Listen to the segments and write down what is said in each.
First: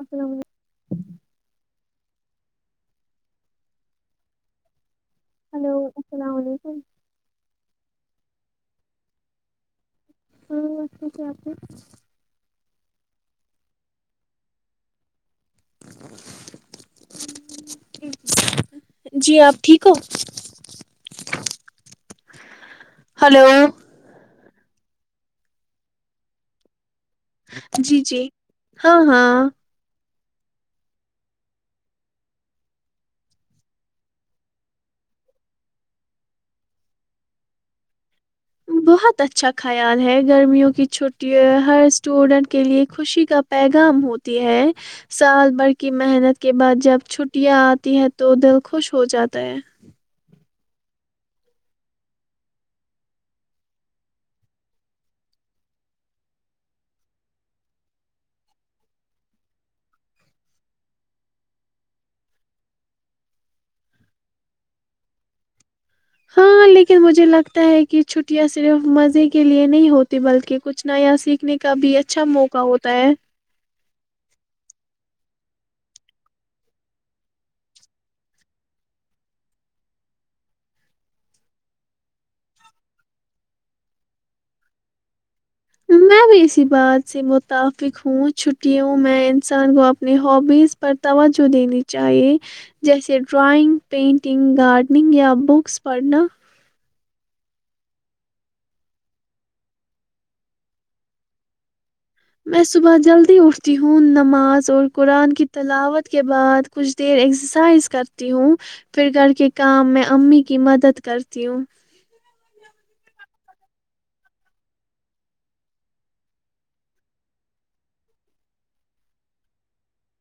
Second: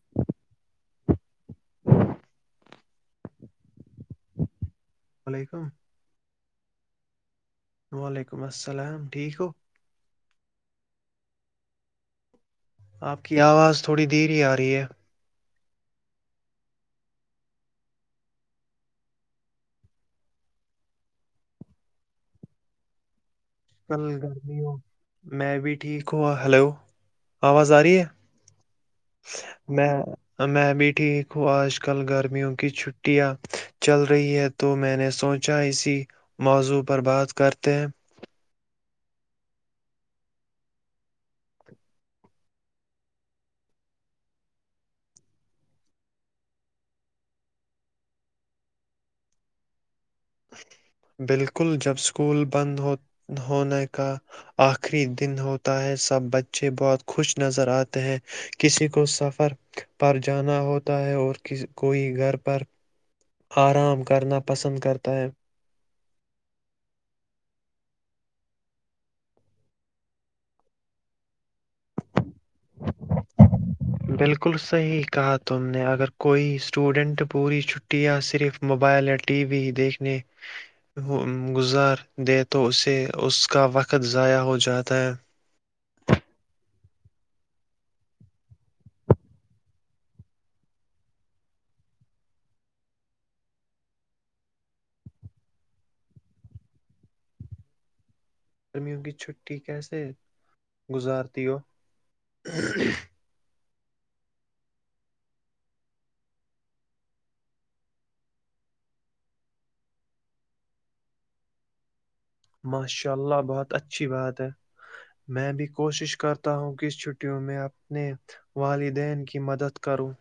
السلام علیکم وعلیکم ہلو السلام علیکم وعلیکم السلام ٹھیک ہو ہاں وسے کیا آپ آپ کی آواز تھوڑی دری آ رہی ہے جی آپ ٹھیک ہو ہلو کل گرمی میں بھی ٹھیک ہا ہلو جی جی ہاں ہاں میں میں بھی ٹھیک ہوں آج کل گرمیوں کی چھٹیاں چل رہی ہے تو میں نے سوچا اسی موضوع پر بات کرتے ہیں بہت اچھا خیال ہے گرمیوں کی چھٹی ہر اسٹوڈینٹ کے لیے خوشی کا پیغام ہوتی ہے سال بھر کی محنت کے بعد جب چھٹیاں آتی ہے تو دل خوش ہو جاتا ہے بالکل جب سکول بند ہونے کا آخری دن ہوتا ہے سب بچے بہت خوش نظر آتے ہیں کسی کو سفر پر جانا ہوتا ہے اور کوئی گھر پر آرام کرنا پسند کرتا ہے ہاں لیکن مجھے لگتا ہے کہ چھٹیاں صرف مزے کے لیئے نہیں ہوتی بلکہ کچھ نیا سیکھنے کے کا بھی اچھا موقع ہوتا ہے بالکل صحیح کہا تم نے اگر کوئی اسٹوڈنٹ پوری چھٹٹی یا صرف موبائل یا ٹی وی دیکھنے گزار دے تو اسے اس کا وقت ضائع ہو جاتا ہے میں بھی ایسی بات سے متفق ہوں چھٹیوں میں انسان کو اپنی ہوبیز پر توجہ دینی چاہیے جیسے ڈرائنگ پینٹنگ گارڈننگ یا بکس پڑھنا گرمیوں کی چھٹی کیسے گزارتی ہو؟ میں صبح جلدی اٹھتا ہوں نماز اور قرآن کی تلاوت کے بعد کچھ دیر ایکسرسائز کرتی ہوں پھر گھر کے کام میں امی کی مدد کرتی ہوں ماشاء اللہ بہت اچھی بات ہے میں بھی کوشش کرتا ہوں کہ اس چھٹیوں میں اپنے والدین کی مدد کروں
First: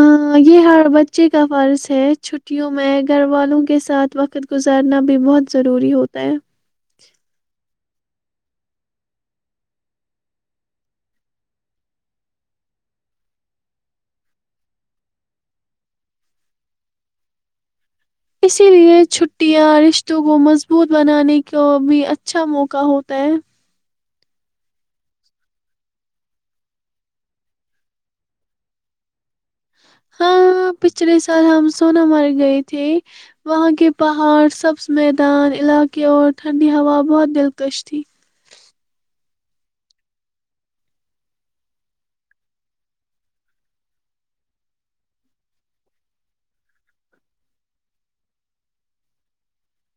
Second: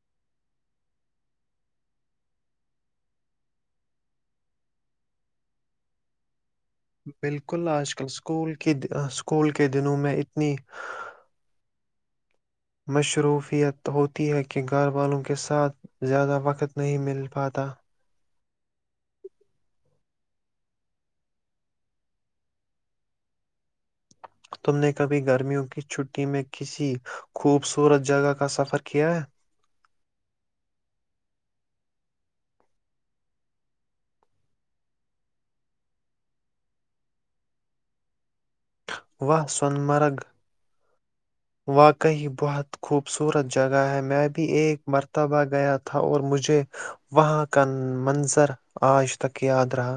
آہ، یہ ہر بچے کا فرض ہے چھٹیوں میں گھر والوں کے ساتھ وقت گزارنا بھی بہت ضروری ہوتا ہے بالکل آج کل اسکول کی اسکول کے دنوں میں اتنی مصروفیت ہوتی ہے کہ گھر والوں کے ساتھ زیادہ وقت نہیں مل پاتا اسی لے چھٹیاں رشتوں کو مضبوط بنانے کا بھی اچھا موقع ہوتا ہے تم نے کبھی گرمیوں کی چھٹی میں کسی خوبصورت جگہ کا سفر کیا ہے ہاں پچھلے سال ہم سون مرگ گئے تھے وہاں کے پہاڑ سبز میدان علاقے اور ٹھنڈی ہوا بہت دلکش تھی وہ سونمرگ واقعی بہت خوبصورت جگہ ہے میں بھی ایک مرتبہ گیا تھا اور مجھے وہاں کا منظر آج تک یاد رہا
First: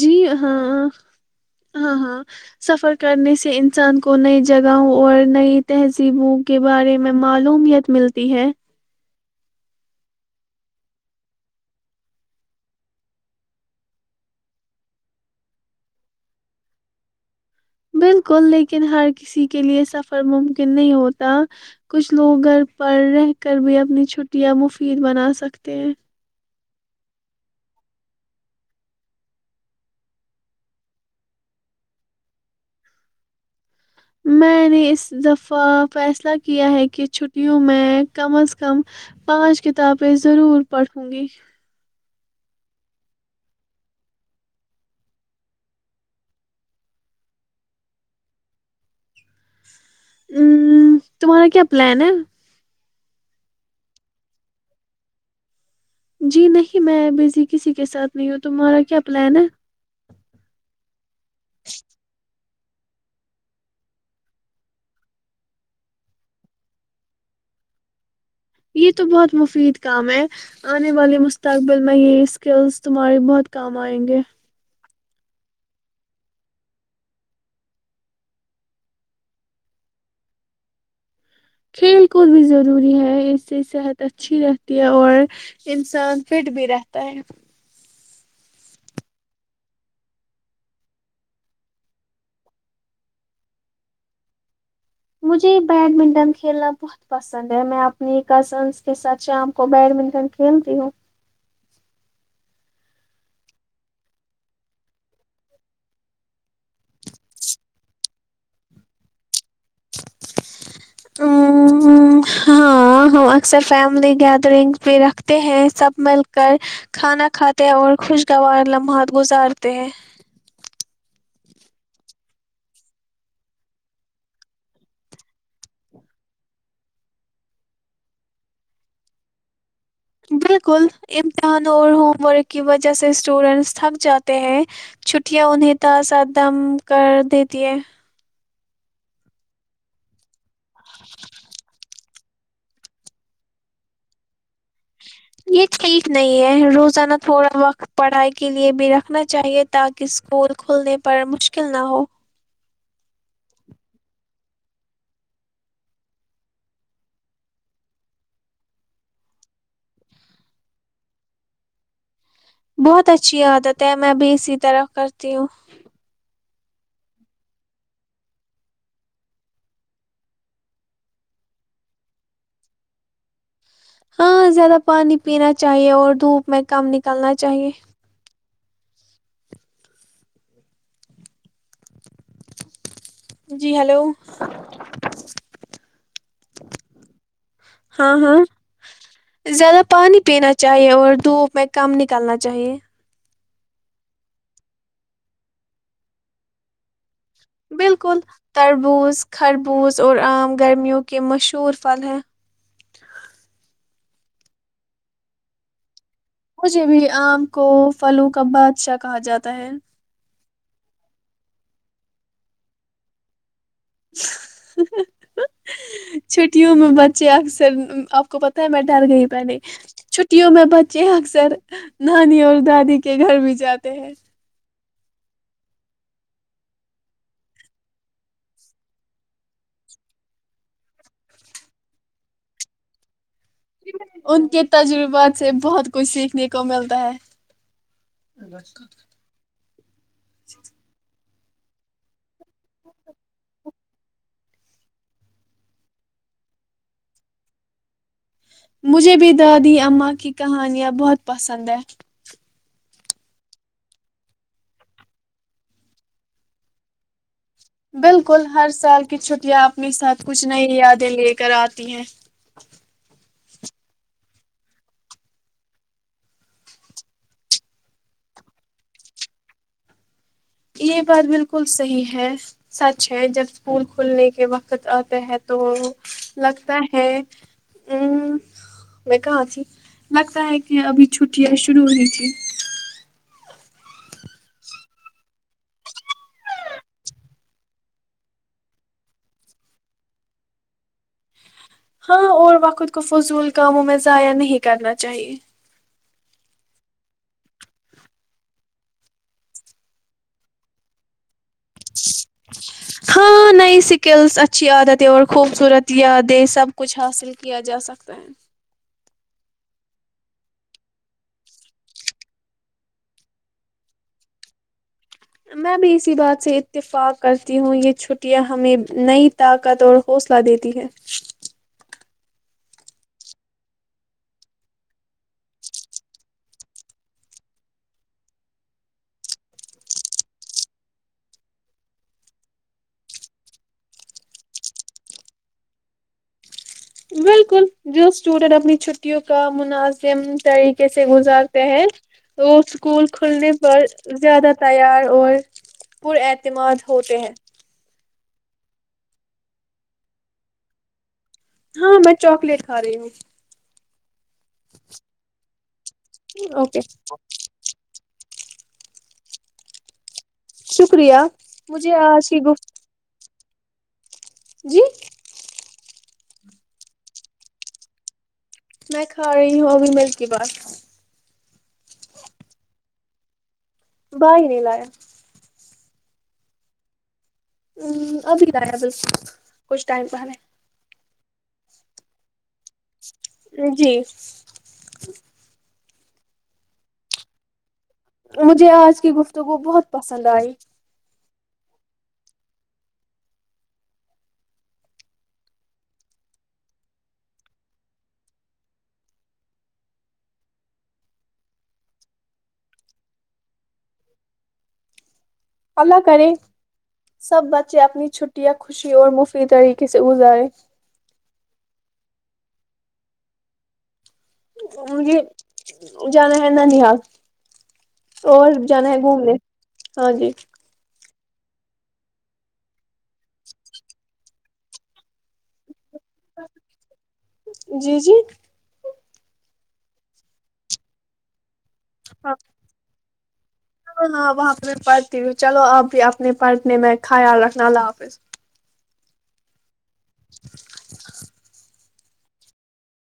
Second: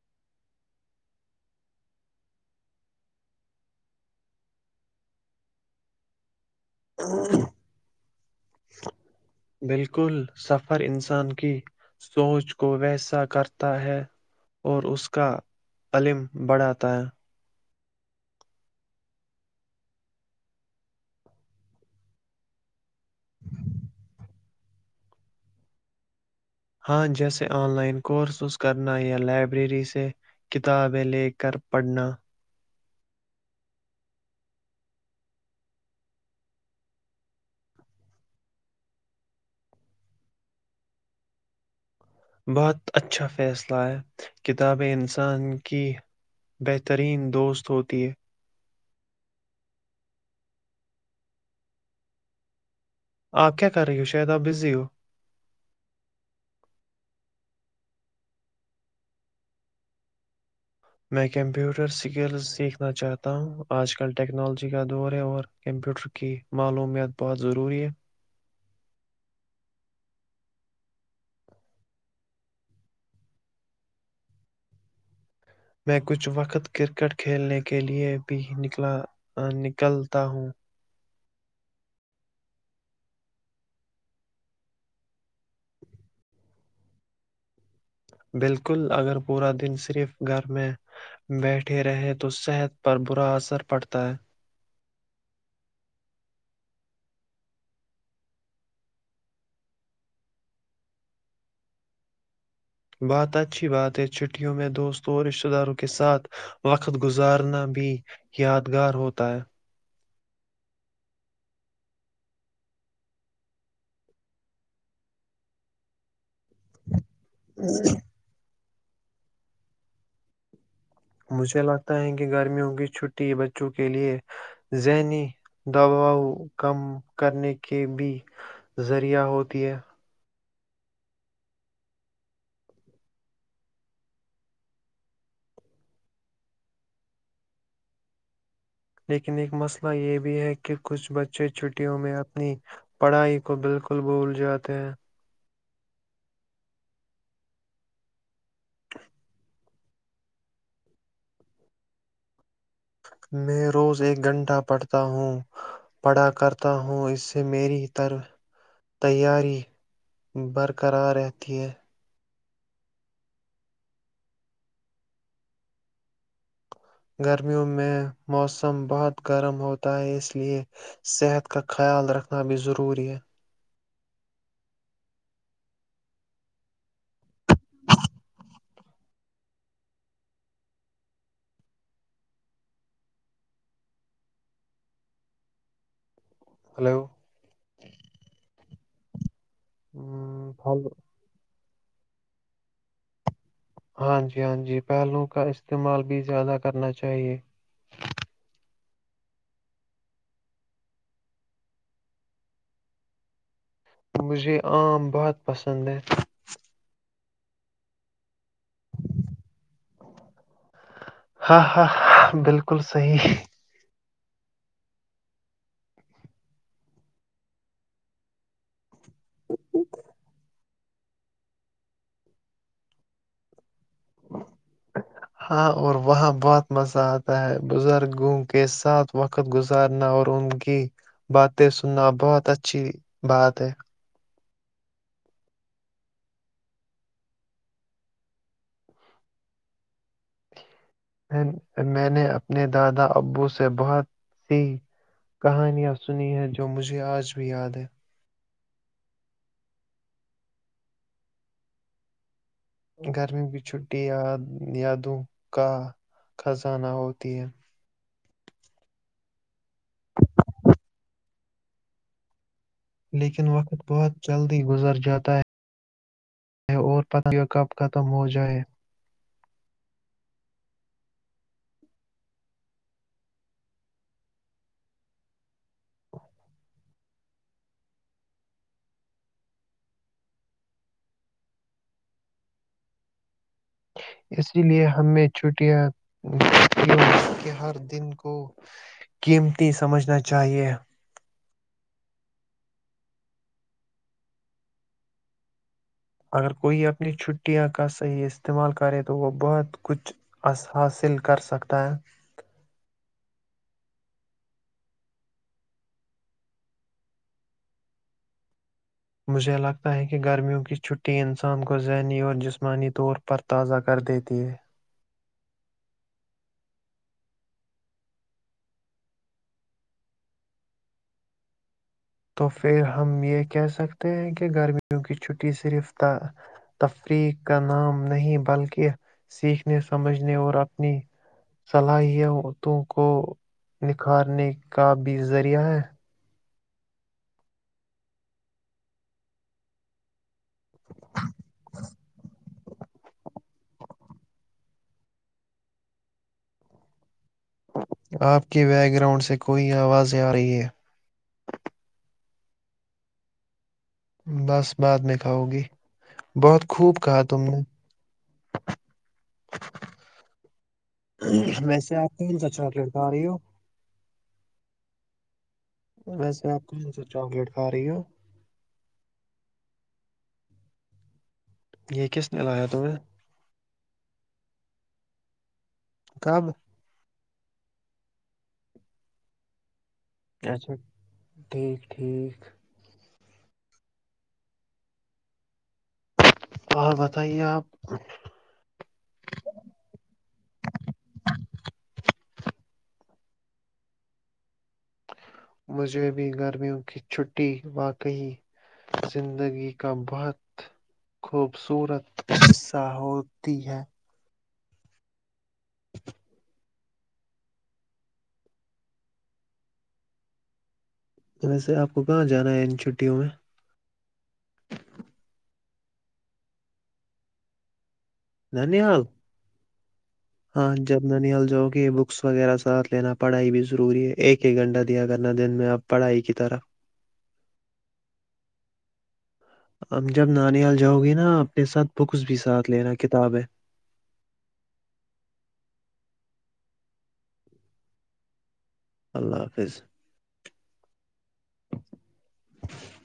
جی ہاں ہاں ہاں سفر کرنے سے انسان کو نئی جگہوں اور نئی تہذیبوں کے بارے میں معلوممیت ملتی ہے بالکل سفر انسان کی سوچ کو ویسا کرتا ہے اور اس کا علم بڑھاتا ہے بالکل لیکن ہر کسی کے لئے سفر ممکن نہیں ہوتا کچھ لوگ گھر پر رہ کر بھی اپنی چھٹیاں مفید بنا سکتے ہیں ہاں جیسے آن لائن کورسز کرنا یا لائبریری سے کتابیں لے کر پڑھنا میں نے اس دفعہ فیصلہ کیا ہے کہ چھٹیوں میں کم از کم پانچ کتابیں ضرور پڑھوں گی بہت اچھا فیصلہ ہے کتابیں انسان کی بہترین دوست ہوتی ہے ہ تمہارا کیا پلان ہے آپ کیا کر رہی ہو شاید آپ بزی ہو؟ جی نہیں میں بزی کسی کے ساتھ نہیں ہوں تمہارا کیا پلان ہے میں کمپیوٹر سکلز دیکھنا چاہتا ہوں آج کل ٹیکنالوجی کا دور ہے اور کمپیوٹر کی معلومت بہت ضروری ہے یہ تو بہت مفید کام ہے آنے والے مستقبل میں یہ اسکلس تمہارے بہت کام آئیں گے میں کچھ وقت کرکٹ کھیلنے کے لیئے بھی نکلا نکلتا ہوں کھیل کود بھی ضروری ہے اس سے صحت اچھی رہتی ہے اور انسان فٹ بھی رہتا ہے بالکل اگر پورا دن صرف گھر میں بیٹھے رہے تو صحت پر برا اثر پڑتا ہے مجھے بیڈمنٹن کھیلنا بہت پسند ہے میں اپنی کزنس کے ساتھ شام کو بیڈمنٹن کھیلتی ہوں بہات اچھی بات ہے چھٹیوں میں دوستوں اور رشتہ داروں کے ساتھ وقت گزارنا بھی یادگار ہوتا ہے ہ ہاں ہم اکثر فیملی گیدرنگ بھی رکھتے ہیں سب مل کر کھانا کھاتے اور خوشگوار لمبا بہت گزارتے ہیں مجھے لگتا ہے کہ گرمیوں کی چھٹی بچوں کے لیے ذہنی دباؤ کم کرنے کے بھی ذریعہ ہوتی ہے بالکل امتحان اور ہوم ورک کی وجہ سے اسٹوڈینٹس تھک جاتے ہیں چھٹیاں انہیں تازہ دم کر دیتی ہے لیکن ایک مسئلہ یہ بھی ہے کہ کہ کچھ بچے چھٹیوں میں ا نی پڑھائی کو بالکل بول جات تو یہ ٹھیک نہیں ہے روزانہ تھوڑا وقت پڑھائی کے لیے بھی رکھنا چاہیے تاکہ اسکول کھلنے پر مشکل نہ ہو میں روز ایک گھنٹہ پڑھتا ہوں پڑھا کرتا ہوں اس سے میری ط تیاری برقرار رہتی ہے بہت اچھی عادت ہے میں بھی اسی طرح کرتی ہوں گرمیوں میں موسم بہت گرم ہوتا ہے اس لیئے صحت کا خیال رکھنا بھی ضروری ہے ہاں زیادہ پانی پینا چاہیے اور دھوپ میں کم نکلنا چاہیے جی ہیلو ہلو ہاں ہاں زیادہ پانی پینا ہوں، پھل- چاہیے اور دھوپ میں کم نکالنا چاہیے ہاں جی ہاں جی پہلو کا استعمال بھی زیادہ کرنا چاہیے بالکل تربوز خربوز اور عام گرمیوں کے مشہور پھل ہیں مجھے عام بہت پسند ہیں مجھے بھی آم کو فلوکم بادشاہ کہا جاتا ہے ہاں ہاں ہ بالکل صحی چھٹیوں میں بچے اکثر آپ کو پت ہے می ڈر گئی پہنے چھٹیوں میں ب چے اکثر نانی اور دادی کے گھر بھی جاتے ہیں ہاں اور وہاں بہت مزہ آتا ہے بزرگوں کے ساتھ وقت گزارنا اور ان کی باتیں سننا بہت اچھی بات ہے ان کے تجربات سے بہت کچھ سیکھنے کو ملتا ہے میں نے اپنے دادا ابو سے بہت سی کہانیاں سنی ہیں جو مجھے آج بھی یاد ہے مجھے بھی دادی اماں کی کہانیاں بہت پسند ہے گرمی بھی چھٹی یادوں کا خزانہ ہوتی ہے بالکل ہر سال کی چھٹیاں اپنے ساتھ کچھ نئی یادیں لے کر آتی ہیں لیکن وقت بہت جلدی گزر جاتا ہے اور پت کہ کب ختم ہو جائے یہ بات بالکل صحیح ہے سچ ہے جب اسکول کھلنے کے وقت آتا ہے تو لگتا ہے ا میں کہاں تھی لگتا ہے کہ ابھی چھٹیاں شرع ہوئی تھی اسی لے ہمیں چھٹیاں کے ہر دن کو قیمتی سمجھنا چاہیئے ہاں اور وخت کو فضول کاموں میں ضائع نہیں کرنا چاہیے اگر کوئی اپنی چھٹیاں کا صحیح استعمال کرے تو وہ بہت کچھ حاصل کر سکتا ہے سکلس اچھی عادتیں اور خوبصورت یادیں سب کچھ حاصل کیا جا سکتا ہیں مجھے لگتا ہے کہ گرمیوں کی چھٹی انسان کو ذہنی اور جسمانی طور پر تازہ کر دیتی ہے میں بھی اسی بات سے اتفاق کرتی ہوں یہ چھٹیاں ہمیں نئی طاقت اور حوصلہ دیتی ہے تو پھر ہم یہ کہہ سکتے ہیں کہ گرمیوں کی چھٹی صرف تفریح کا نام نہیں بلکہ سیکھنے سمجھنے اور اپنی صلاحیتوں کو نکھارنے کا بھی ذریعہ ہے بالکل جو اسٹوڈینٹ اپنی چھٹیوں کا منازم طریقے سے گزارتے ہیں وہ اسکول کھلنے پر زیادہ تیار اور پر اعتماد ہوتے ہیں آپ کے بیک گراؤنڈ سے کوئی آوازیں آ رہی ہے ہاں میں چاکلیٹ کھا رہی ہوں بس بعد میں کھاو گی بہت اوکے خوب کہا تم نے شکریہ مجھے ویسے آپ آج کی کون سا گفت چاکلیٹ کھا رہی ہو جی ویسے آپ کون سے چاکلیٹ کھا رہی ہو میں کھا رہی ہوں ابھی ملک کی بات یہ کس نے لایا تمہیں؟ بائیری ل ہے کب ہ ابھی رہائےب کچھ ٹائم پہ ہے اچھا ٹھیک ٹھیک جی ہاں بتائیے آپ مجھے آج کی گفتگو بہت پسند آئی مجھے بھی گرمیوں کی چھٹی واقعی زندگی کا بہت خوبصورت حصہ ہوتی ہے اللہ کریں سب بچے اپنی چھٹیاں خوشی اور مفید طریقے سے گزارے ویسے آپ کو کہاں جانا ہے ان چھٹیوں میں؟ مے جانا ہے نانیہال اور جانا ہے ننیال گھومنے ہ جی ننل جو کی بکس وغیرہ ساتھ لینا پڑھائی بھی ضروری ہے ایک ایک گھنٹہ دیا کرنا دن میں آپ پڑھائی کی طرف جی جی اب جب نانییال جاؤ گی نا اپنے ساتھ بکس ہاں بھی ساتھ لینا کتاب ہے ہاں وہاں پہ پڑھتی ہوں چلو اپ بھی اپنے پڑھنے میں خیال رکھنا اللہ حافظ اللہ حافظ [inaudible] [inaudible]